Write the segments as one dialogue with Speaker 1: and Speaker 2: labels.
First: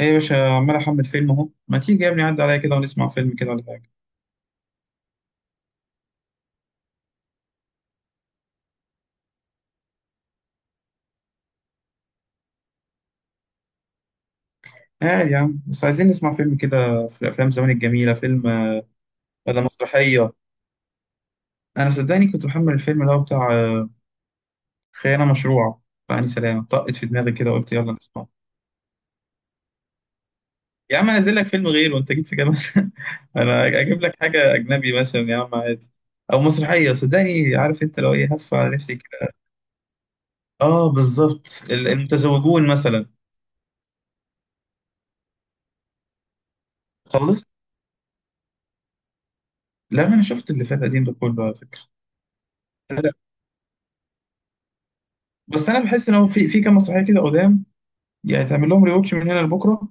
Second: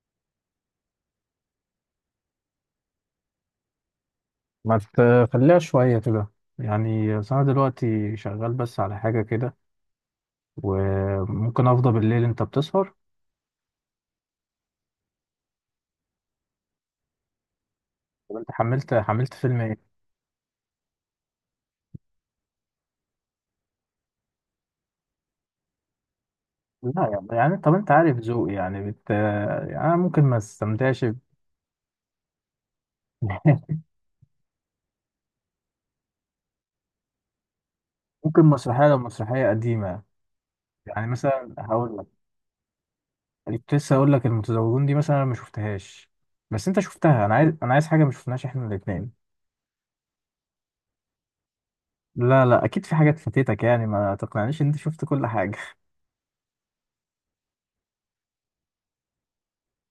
Speaker 1: ايه يا باشا عمال احمل فيلم اهو، ما تيجي يا ابني عدى عليا كده ونسمع فيلم كده ولا حاجه.
Speaker 2: ما تخليها شوية كده. يعني أصل أنا دلوقتي شغال بس على حاجة كده، وممكن أفضى بالليل. أنت بتسهر؟
Speaker 1: اه يا عم بس عايزين نسمع فيلم كده، في افلام زمان الجميله،
Speaker 2: طب
Speaker 1: فيلم
Speaker 2: أنت حملت فيلم
Speaker 1: ولا
Speaker 2: إيه؟
Speaker 1: مسرحيه. انا صدقني كنت محمل الفيلم اللي هو بتاع خيانه مشروعه، فاني سلام طقت
Speaker 2: لا
Speaker 1: في
Speaker 2: يعني,
Speaker 1: دماغي كده وقلت
Speaker 2: طب أنت
Speaker 1: يلا
Speaker 2: عارف
Speaker 1: نسمعه.
Speaker 2: ذوقي، يعني أنا ممكن ما
Speaker 1: يا
Speaker 2: استمتعش
Speaker 1: عم انزل لك فيلم غيره، وانت جيت في جامعه انا اجيب لك حاجه اجنبي مثلا يا عم عادي، او مسرحيه، صدقني عارف انت لو ايه
Speaker 2: ممكن
Speaker 1: هف على
Speaker 2: مسرحية،
Speaker 1: نفسي
Speaker 2: لو
Speaker 1: كده.
Speaker 2: مسرحية قديمة.
Speaker 1: اه
Speaker 2: يعني مثلا
Speaker 1: بالظبط
Speaker 2: هقول لك،
Speaker 1: المتزوجون مثلا.
Speaker 2: كنت لسه هقول لك المتزوجون دي مثلا، أنا ما شفتهاش بس أنت شفتها. أنا
Speaker 1: خلصت.
Speaker 2: عايز حاجة ما شفناهاش إحنا الاتنين.
Speaker 1: لا ما انا شفت اللي فات قديم ده كله على فكره.
Speaker 2: لا لا، أكيد في حاجات فاتتك، يعني ما تقنعنيش إن أنت شفت كل حاجة.
Speaker 1: بس انا بحس ان هو في كام مسرحيه كده قدام، يعني تعمل لهم ريوتش من هنا لبكره.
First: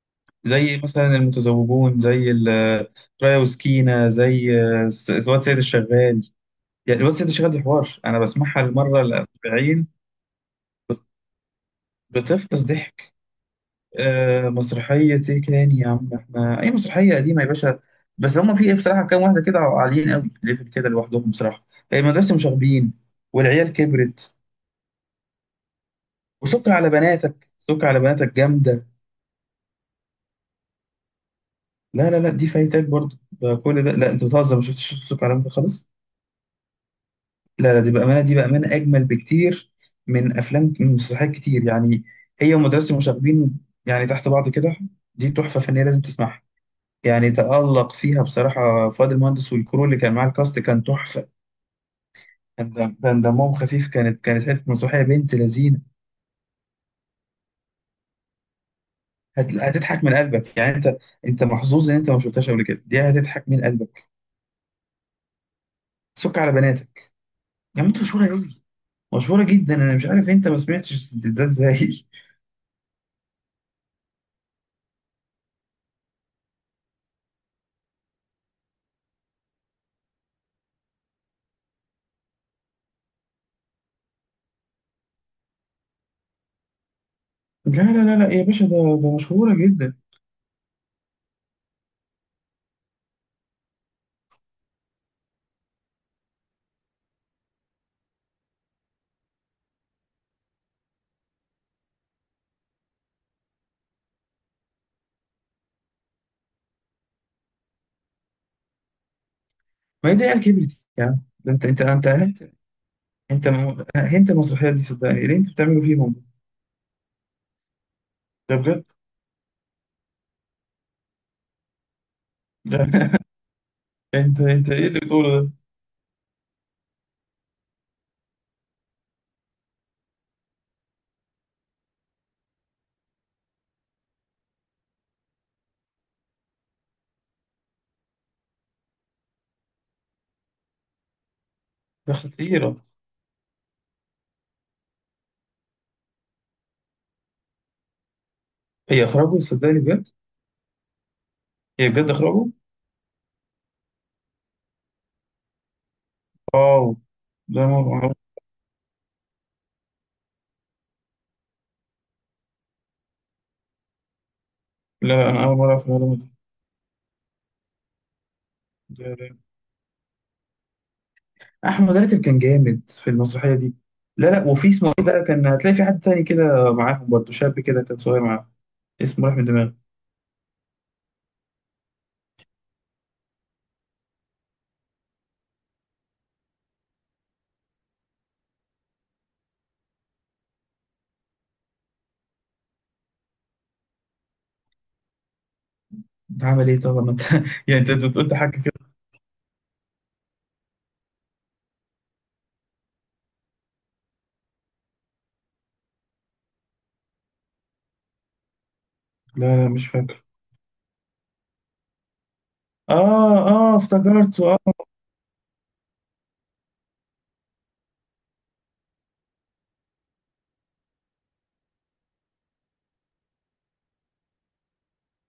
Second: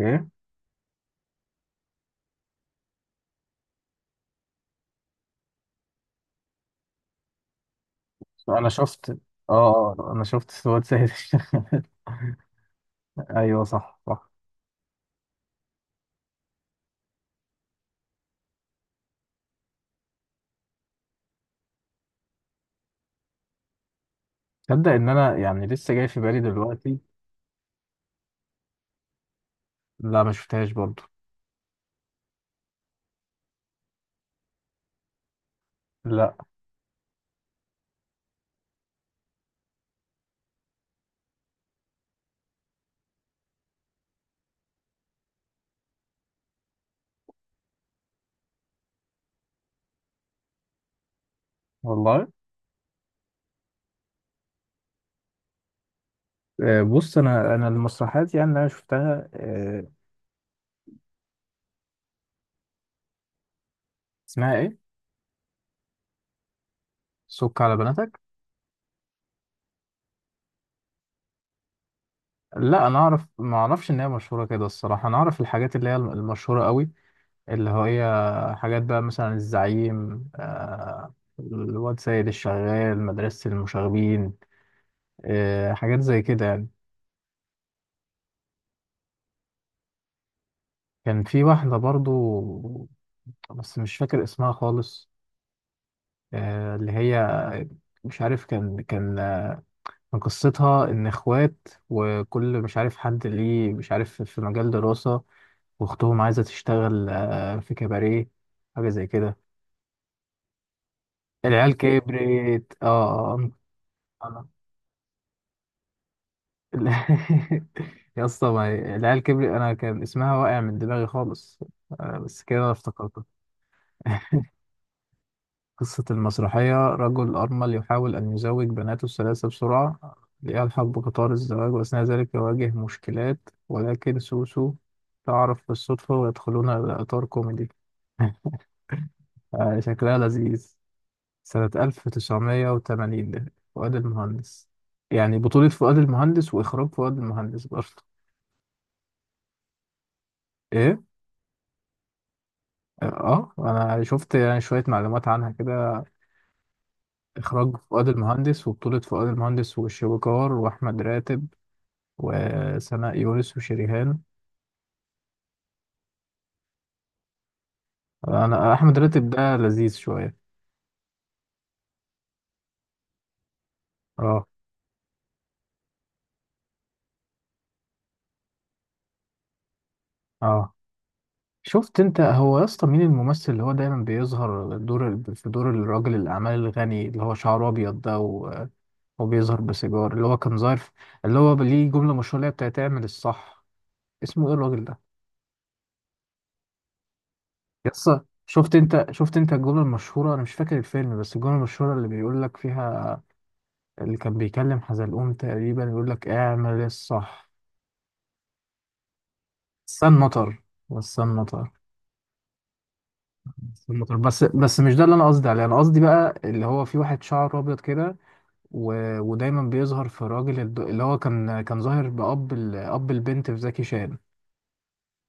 Speaker 2: إيه؟
Speaker 1: زي مثلا المتزوجون، زي رايا وسكينه، زي الواد سيد الشغال. يعني الواد سيد الشغال دي حوار انا بسمعها
Speaker 2: انا
Speaker 1: المره
Speaker 2: شفت، اه.
Speaker 1: الأربعين.
Speaker 2: انا شفت سواد سيد الشغال.
Speaker 1: بتفطس ضحك.
Speaker 2: ايوه، صح صح.
Speaker 1: آه، مسرحيه ايه تاني يا عم؟ احنا اي مسرحيه قديمه يا باشا، بس هما في ايه بصراحه كام واحده كده عاليين قوي ليفل كده لوحدهم بصراحه، يعني مدرسه مشاغبين والعيال كبرت.
Speaker 2: تصدق ان انا يعني لسه جاي في بالي
Speaker 1: وسك على
Speaker 2: دلوقتي.
Speaker 1: بناتك، سك على بناتك جامده.
Speaker 2: لا، ما شفتهاش برضو.
Speaker 1: لا لا لا، دي فايتك برضو ده، كل ده لا انت بتهزر، ما شفتش شفت الكلام ده خالص.
Speaker 2: لا.
Speaker 1: لا لا دي بامانه، دي بامانه اجمل بكتير من افلام، من مسرحيات كتير يعني، هي ومدرسه المشاغبين، يعني تحت بعض كده. دي تحفه فنيه لازم تسمعها. يعني تألق فيها بصراحه فؤاد المهندس، والكرو اللي كان معاه الكاست كان تحفه.
Speaker 2: والله.
Speaker 1: كان دمهم خفيف، كانت حته مسرحيه بنت لذينه.
Speaker 2: بص، انا المسرحيات يعني اللي انا شفتها آه،
Speaker 1: هتضحك من قلبك يعني انت، انت محظوظ ان انت ما شفتهاش قبل كده، دي هتضحك من قلبك.
Speaker 2: اسمها ايه؟
Speaker 1: سك على بناتك.
Speaker 2: سك على
Speaker 1: يا عم انتوا
Speaker 2: بناتك.
Speaker 1: مشهوره قوي، مشهورة جدا، أنا مش عارف أنت ما سمعتش ده إزاي.
Speaker 2: لا، انا اعرف، ما اعرفش ان هي مشهوره كده الصراحه. انا اعرف الحاجات اللي هي المشهوره قوي، اللي هي حاجات بقى مثلا الزعيم، الواد سيد الشغال، مدرسه المشاغبين. حاجات زي كده يعني.
Speaker 1: لا لا لا لا يا باشا، ده ده مشهورة جدا.
Speaker 2: كان في واحدة برضو، بس مش فاكر اسمها خالص. اللي هي مش عارف، كان كان قصتها إن إخوات، وكل مش عارف حد ليه مش عارف في مجال دراسة، وأختهم عايزة تشتغل في كباريه. حاجة زي كده.
Speaker 1: ما هي دي عيال كبرت يا عم. ده أنت
Speaker 2: العيال
Speaker 1: أنت أنت أنت
Speaker 2: كبرت، اه.
Speaker 1: أهنت
Speaker 2: آه،
Speaker 1: المسرحية دي صدقني اللي أنت بتعمله فيهم.
Speaker 2: أنا يا اسطى،
Speaker 1: ده
Speaker 2: ما
Speaker 1: بجد.
Speaker 2: هي- العيال كبرت أنا كان اسمها واقع من دماغي خالص. بس كده أنا
Speaker 1: ده
Speaker 2: افتكرتها.
Speaker 1: أنت، أنت إيه اللي بتقوله ده؟
Speaker 2: قصة المسرحية: رجل أرمل يحاول أن يزوج بناته الثلاثة بسرعة ليلحق بقطار الزواج، وأثناء ذلك يواجه مشكلات، ولكن سوسو تعرف بالصدفة، ويدخلون إلى إطار كوميدي. شكلها لذيذ. سنة
Speaker 1: ده خطيرة.
Speaker 2: 1980. فؤاد المهندس. يعني بطولة فؤاد المهندس وإخراج فؤاد المهندس برضه.
Speaker 1: هي إخراجه صدقني بجد.
Speaker 2: إيه؟
Speaker 1: هي بجد إخراجه.
Speaker 2: آه، أنا شفت يعني شوية معلومات عنها كده.
Speaker 1: واو. ده
Speaker 2: إخراج
Speaker 1: ما
Speaker 2: فؤاد المهندس، وبطولة فؤاد المهندس والشويكار وأحمد راتب وسناء يونس وشريهان.
Speaker 1: لا لا، أنا أول مرة أعرف المعلومة دي.
Speaker 2: انا احمد
Speaker 1: لا
Speaker 2: راتب
Speaker 1: لا،
Speaker 2: ده لذيذ شويه.
Speaker 1: أحمد راتب كان جامد في المسرحية دي. لا لا،
Speaker 2: اه.
Speaker 1: وفي اسمه إيه بقى، كان هتلاقي في حد تاني كده معاهم برضه، شاب كده كان صغير معاهم، اسمه راح من دماغي.
Speaker 2: اه، شفت انت هو يا اسطى، مين الممثل اللي هو دايما بيظهر دور في دور الراجل الاعمال الغني، اللي هو شعره ابيض ده، وبيظهر بسيجار، اللي هو كان ظاهر اللي هو ليه جمله مشهوره اللي هي بتاعت اعمل الصح؟ اسمه ايه الراجل ده؟
Speaker 1: بعمل ايه طبعا ما انت يعني
Speaker 2: يا
Speaker 1: انت، أنت
Speaker 2: اسطى،
Speaker 1: قلت حاجه
Speaker 2: شفت
Speaker 1: كده.
Speaker 2: انت، شفت انت الجمله المشهوره؟ انا مش فاكر الفيلم بس الجمله المشهوره اللي بيقول لك فيها، اللي كان بيكلم حزلقوم تقريبا، يقول لك اعمل الصح.
Speaker 1: لا لا مش
Speaker 2: السن
Speaker 1: فاكر.
Speaker 2: مطر. والسن مطر.
Speaker 1: اه اه
Speaker 2: المطر.
Speaker 1: افتكرت
Speaker 2: بس
Speaker 1: اه.
Speaker 2: بس مش ده اللي انا قصدي عليه. انا قصدي بقى اللي هو في واحد شعره ابيض كده و... ودايما بيظهر في الراجل اللي هو كان ظاهر بأب أب البنت في زكي شان.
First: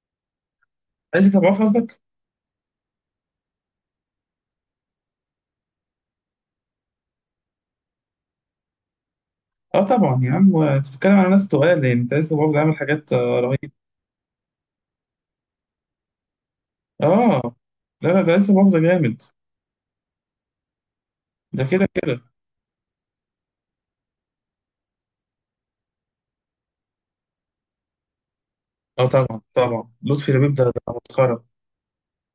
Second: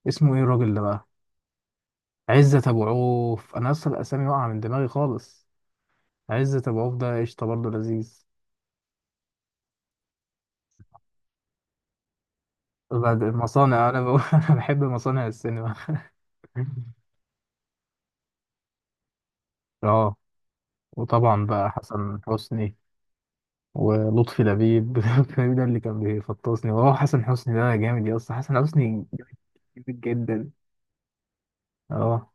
Speaker 2: اسمه ايه الراجل ده بقى؟
Speaker 1: عايز تضعف قصدك.
Speaker 2: عزت ابو عوف. انا اصلا الاسامي واقعه من دماغي خالص. عزت ابو عوف ده قشطه برضه، لذيذ.
Speaker 1: اه طبعا يا عم، انت بتتكلم على ناس تقال، يعني انت عايز تضعف ده عامل حاجات
Speaker 2: بعد
Speaker 1: رهيبه.
Speaker 2: المصانع انا بقول انا بحب مصانع السينما.
Speaker 1: اه، لا لا ده عايز تضعف ده جامد.
Speaker 2: اه. وطبعا
Speaker 1: ده
Speaker 2: بقى
Speaker 1: كده
Speaker 2: حسن
Speaker 1: كده.
Speaker 2: حسني ولطفي لبيب. لطفي لبيب ده اللي كان بيفطسني. وهو حسن حسني ده جامد يا اسطى، حسن حسني
Speaker 1: اه طبعا طبعا
Speaker 2: جامد
Speaker 1: لطفي
Speaker 2: جدا.
Speaker 1: لبيب ده ده مسخره.
Speaker 2: اه.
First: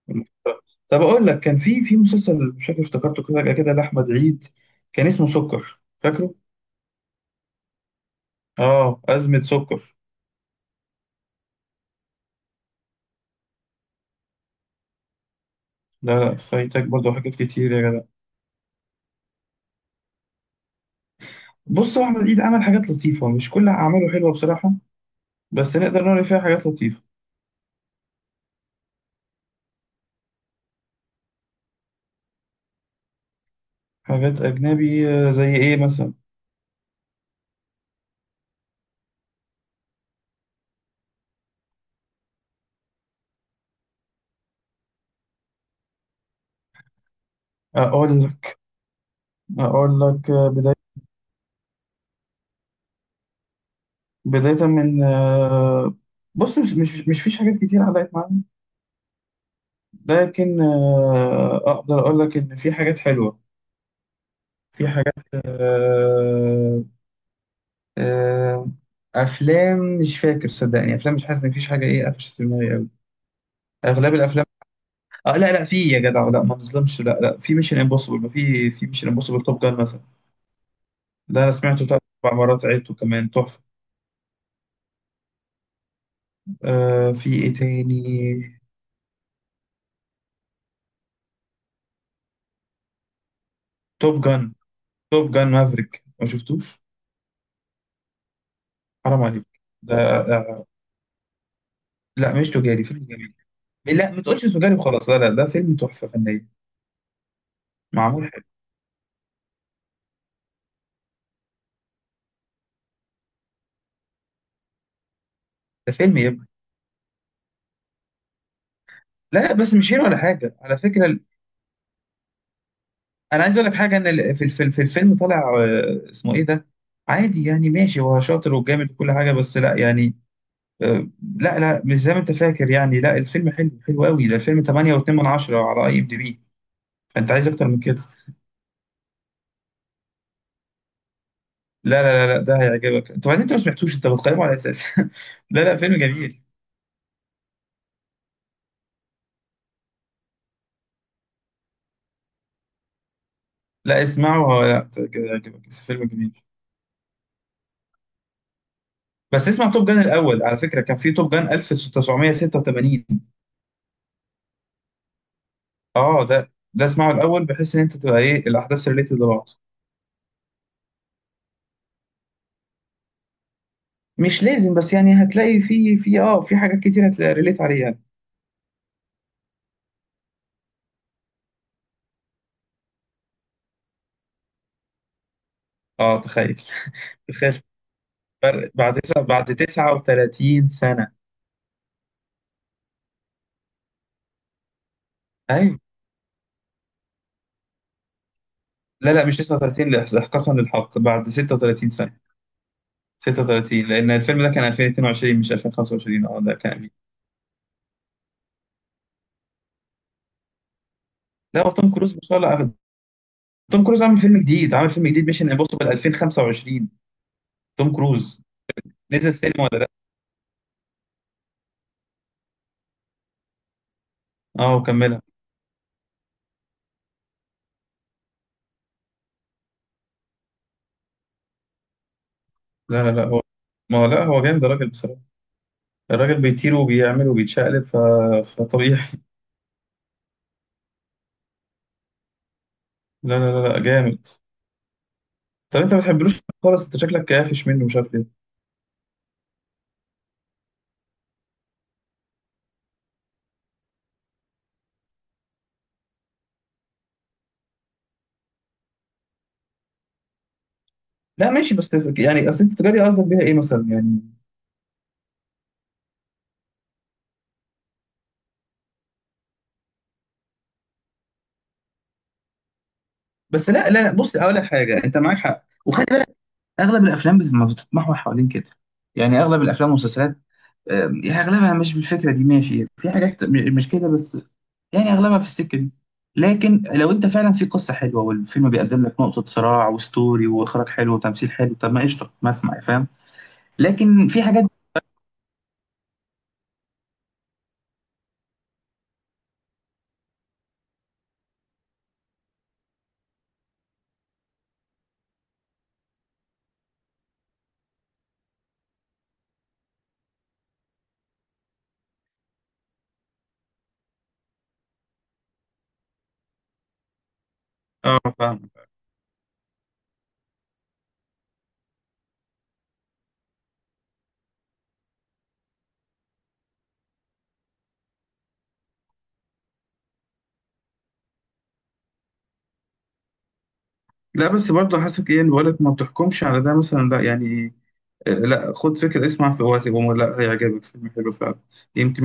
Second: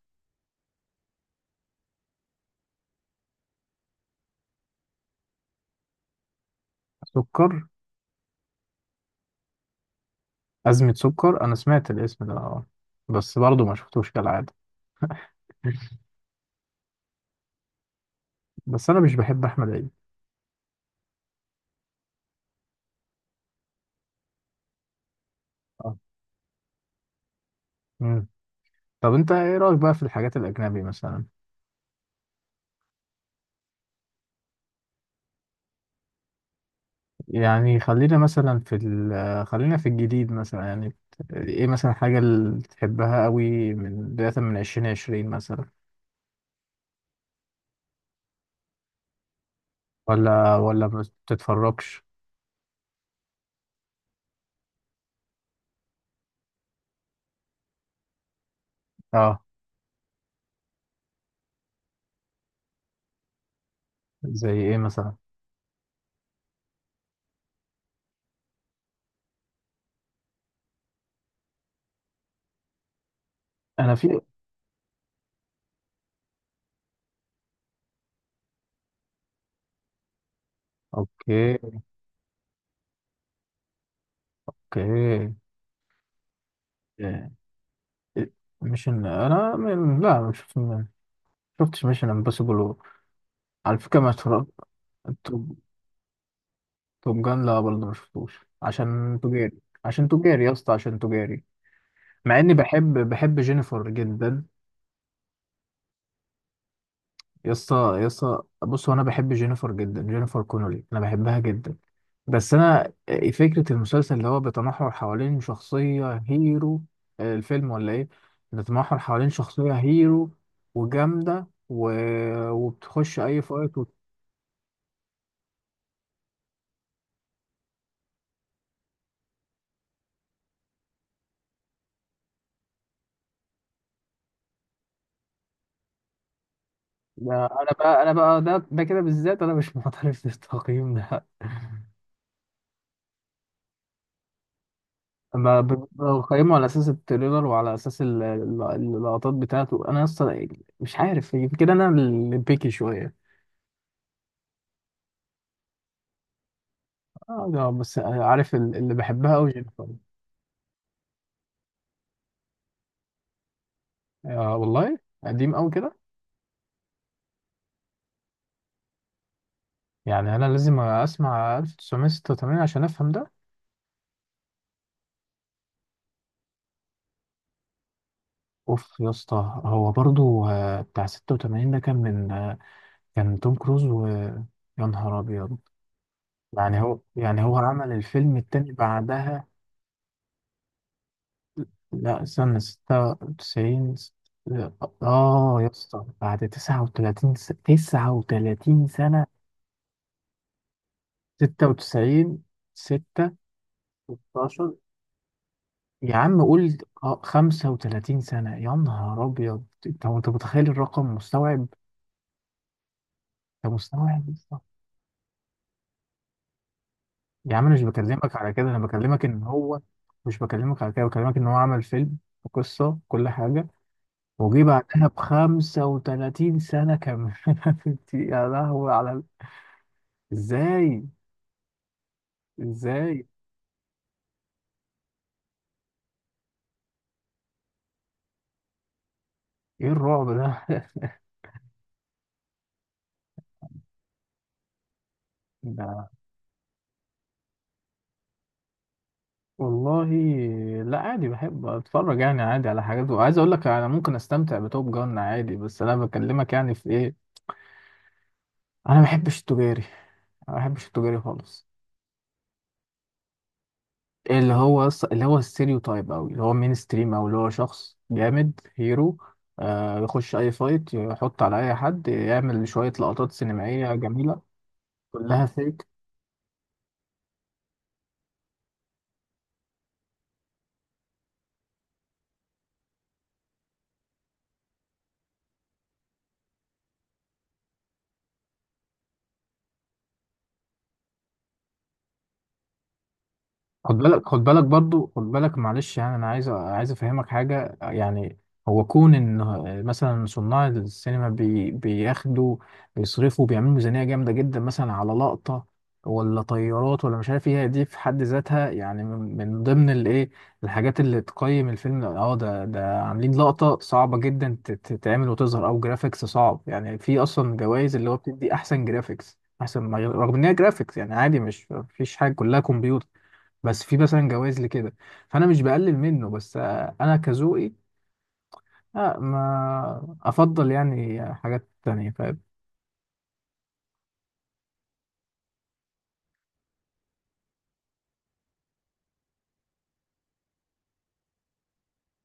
Speaker 1: طب اقول لك، كان في مسلسل مش فاكر افتكرته كده كده لاحمد عيد، كان اسمه سكر فاكره؟
Speaker 2: سكر.
Speaker 1: اه ازمه سكر.
Speaker 2: أزمة سكر، أنا سمعت الاسم ده، اه. بس برضه ما شفتوش كالعادة.
Speaker 1: لا لا فايتك برضه حاجات كتير يا جدع.
Speaker 2: بس أنا مش بحب أحمد عيد.
Speaker 1: بص هو احمد عيد عمل حاجات لطيفة، مش كل أعماله حلوة بصراحة، بس
Speaker 2: اه.
Speaker 1: نقدر نقول إن فيها حاجات لطيفة.
Speaker 2: مم. طب أنت إيه رأيك بقى في الحاجات الأجنبي مثلا؟
Speaker 1: حاجات أجنبي زي إيه مثلا؟
Speaker 2: يعني خلينا مثلا في خلينا في الجديد مثلا يعني. إيه مثلا الحاجة اللي تحبها قوي، من بداية من عشرين عشرين مثلا؟
Speaker 1: أقول لك، أقول لك آه،
Speaker 2: ولا
Speaker 1: بداية
Speaker 2: ما بتتفرجش؟
Speaker 1: بداية من آه، بص، مش فيش حاجات كتير علقت معايا،
Speaker 2: اه.
Speaker 1: لكن أقدر أقول لك إن في حاجات حلوة.
Speaker 2: زي إيه
Speaker 1: في حاجات
Speaker 2: مثلا؟
Speaker 1: آه، أفلام مش فاكر صدقني، أفلام مش حاسس إن فيش حاجة إيه قفشت في دماغي أوي،
Speaker 2: أنا
Speaker 1: أغلب
Speaker 2: في.
Speaker 1: الأفلام. آه لا لا في يا جدع، لا ما نظلمش، لا لا في ميشن امبوسيبل، ما في ميشن امبوسيبل توب جان مثلا. ده انا
Speaker 2: أوكي.
Speaker 1: سمعته تلات اربع مرات، عدته كمان تحفه.
Speaker 2: أوكي.
Speaker 1: آه، في ايه تاني؟
Speaker 2: ميشن انا من... لا، ما شفت، ما شفتش ميشن امبوسيبل، على فكره ما
Speaker 1: توب جان،
Speaker 2: اتفرجت.
Speaker 1: توب جان
Speaker 2: توب،
Speaker 1: مافريك ما شفتوش؟
Speaker 2: توب جان لا برضه ما شفتوش عشان
Speaker 1: حرام عليك.
Speaker 2: تجاري.
Speaker 1: ده
Speaker 2: عشان تجاري يا
Speaker 1: آه،
Speaker 2: اسطى، عشان تجاري. مع
Speaker 1: لا مش
Speaker 2: اني
Speaker 1: تجاري، فيلم
Speaker 2: بحب
Speaker 1: جميل.
Speaker 2: جينيفر
Speaker 1: لا ما تقولش
Speaker 2: جدا.
Speaker 1: تجاري وخلاص، لا لا ده فيلم تحفه فنيه،
Speaker 2: يا اسطى،
Speaker 1: معمول حلو.
Speaker 2: بص، هو انا بحب جينيفر جدا، جينيفر كونولي، انا بحبها جدا. بس انا إيه، فكره المسلسل اللي هو بيتمحور حوالين
Speaker 1: ده
Speaker 2: شخصيه
Speaker 1: فيلم يا ابني.
Speaker 2: هيرو. الفيلم ولا ايه؟ بيتمحور حوالين
Speaker 1: لا لا
Speaker 2: شخصيه
Speaker 1: بس مش هيرو ولا
Speaker 2: هيرو
Speaker 1: حاجه على فكره
Speaker 2: وجامده و... وبتخش اي
Speaker 1: انا عايز اقول
Speaker 2: فايت.
Speaker 1: لك حاجه، ان في الفيلم، في الفيلم طالع اسمه ايه ده، عادي يعني ماشي، هو شاطر وجامد وكل حاجه، بس لا يعني آه، لا لا مش زي ما انت فاكر يعني، لا الفيلم حلو، حلو قوي، ده الفيلم 8.2 من 10 على اي ام دي بي، فانت
Speaker 2: لا،
Speaker 1: عايز اكتر
Speaker 2: انا
Speaker 1: من
Speaker 2: بقى
Speaker 1: كده؟
Speaker 2: انا بقى ده كده بالذات انا مش معترف بالتقييم ده.
Speaker 1: لا لا لا لا، ده هيعجبك انت بعدين، انت ما سمعتوش انت بتقيمه على اساس
Speaker 2: اما
Speaker 1: لا لا فيلم جميل.
Speaker 2: بقيمه على اساس التريلر، وعلى اساس اللقطات بتاعته. انا اصلا مش عارف، يمكن انا اللي بيكي شويه.
Speaker 1: لا اسمعه هو، لا ت- هيعجبك، بس فيلم جميل.
Speaker 2: اه، ده بس عارف اللي بحبها
Speaker 1: بس
Speaker 2: قوي
Speaker 1: اسمع
Speaker 2: جينيفر.
Speaker 1: توب جان الاول على فكره، كان في توب جان 1986.
Speaker 2: آه والله. قديم قوي كده.
Speaker 1: اه ده، ده اسمعه الاول بحيث ان انت تبقى ايه الاحداث ريليتد لبعض.
Speaker 2: يعني انا لازم اسمع 1986 عشان افهم ده؟
Speaker 1: مش لازم، بس يعني هتلاقي في اه في حاجات كتير هتلاقي ريليت عليها.
Speaker 2: اوف يا اسطى، هو برضو بتاع 86 ده كان من كان توم كروز، ويا نهار ابيض.
Speaker 1: اه تخيل.
Speaker 2: يعني هو، يعني هو
Speaker 1: تخيل
Speaker 2: عمل الفيلم
Speaker 1: فرق
Speaker 2: التاني
Speaker 1: بعد تسعة،
Speaker 2: بعدها؟
Speaker 1: بعد 39 سنة.
Speaker 2: لا، سنة ستة وتسعين. اه يا
Speaker 1: أيوة.
Speaker 2: اسطى، بعد تسعة وتلاتين تسعة وتلاتين
Speaker 1: لا لا
Speaker 2: سنة.
Speaker 1: مش 39، لا، إحقاقا للحق بعد
Speaker 2: ستة
Speaker 1: 36 سنة.
Speaker 2: وتسعين. ستة.
Speaker 1: 36، لأن الفيلم ده كان
Speaker 2: ستاشر.
Speaker 1: 2022 مش
Speaker 2: يا
Speaker 1: 2025، أه
Speaker 2: عم
Speaker 1: ده
Speaker 2: قول.
Speaker 1: كان.
Speaker 2: خمسة وتلاتين سنة، يا نهار أبيض! أنت متخيل الرقم؟ مستوعب؟
Speaker 1: لا هو توم كروز ما شاء الله
Speaker 2: أنت
Speaker 1: توم كروز عامل
Speaker 2: مستوعب يا
Speaker 1: فيلم
Speaker 2: اسطى؟
Speaker 1: جديد، عامل فيلم جديد ميشن امبوسيبل 2025.
Speaker 2: يا عم، أنا مش
Speaker 1: توم
Speaker 2: بكلمك
Speaker 1: كروز
Speaker 2: على كده، أنا بكلمك
Speaker 1: نزل
Speaker 2: إن
Speaker 1: سينما ولا
Speaker 2: هو.
Speaker 1: لا؟
Speaker 2: مش بكلمك على كده، بكلمك إن هو عمل فيلم وقصة كل حاجة، وجي
Speaker 1: أه
Speaker 2: بعدها ب
Speaker 1: وكملها.
Speaker 2: 35 سنة كمان. انت-. يا لهوي على ازاي؟
Speaker 1: لا لا لا
Speaker 2: ازاي؟
Speaker 1: هو، ما هو لا هو جامد الراجل بصراحة، الراجل بيطير وبيعمل وبيتشقلب فطبيعي.
Speaker 2: ايه الرعب ده؟
Speaker 1: لا لا لا لا جامد. طب أنت ما
Speaker 2: ده.
Speaker 1: بتحبلوش خالص، أنت شكلك كافش منه مش عارف.
Speaker 2: والله. لا عادي، بحب اتفرج يعني عادي على حاجات، وعايز اقول لك انا ممكن استمتع بتوب جان عادي، بس انا بكلمك يعني في ايه. انا ما بحبش التجاري، ما بحبش التجاري
Speaker 1: لا
Speaker 2: خالص.
Speaker 1: ماشي، يعني اصل التجاري قصدك بيها ايه مثلا يعني؟
Speaker 2: اللي هو اللي هو الستيريو تايب أوي، اللي هو مين ستريم، أو اللي هو شخص جامد هيرو، آه يخش أي فايت، يحط على أي حد، يعمل شوية لقطات
Speaker 1: بس لا
Speaker 2: سينمائية
Speaker 1: لا، بص
Speaker 2: جميلة،
Speaker 1: اقول لك حاجه، انت معاك
Speaker 2: كلها
Speaker 1: حق
Speaker 2: فيك.
Speaker 1: وخلي بالك، اغلب الافلام ما بتتمحور حوالين كده، يعني اغلب الافلام والمسلسلات، يعني اغلبها مش بالفكره دي، ماشي في حاجات مش كده بس، يعني اغلبها في السكه دي. لكن لو انت فعلا في قصه حلوه، والفيلم بيقدم لك نقطه صراع وستوري واخراج حلو وتمثيل حلو، طب ما قشطه، ما اسمع، فاهم؟
Speaker 2: خد بالك،
Speaker 1: لكن في
Speaker 2: خد بالك
Speaker 1: حاجات.
Speaker 2: برضو خد بالك معلش، يعني انا عايز افهمك حاجه. يعني هو كون ان مثلا صناع السينما بياخدوا، بيصرفوا، بيعملوا ميزانيه جامده جدا مثلا على لقطه، ولا طيارات، ولا مش عارف ايه، دي في حد ذاتها يعني من ضمن الايه، الحاجات اللي تقيم الفيلم. اه، ده عاملين لقطه صعبه جدا تتعمل وتظهر، او جرافيكس صعب. يعني في اصلا جوائز اللي هو
Speaker 1: اه
Speaker 2: بتدي
Speaker 1: فاهم.
Speaker 2: احسن جرافيكس، احسن رغم ان هي جرافيكس يعني عادي، مش، مفيش حاجه، كلها كمبيوتر، بس في مثلا جوائز لكده. فانا مش بقلل منه، بس آه، انا كذوقي آه ما افضل يعني حاجات تانية.
Speaker 1: لا بس برضه حاسس ايه اللي بقولك، ما بتحكمش على ده مثلا ده يعني. لا خد فكرة اسمع، في وقت لا، هيعجبك فيلم حلو فعلا، يمكن من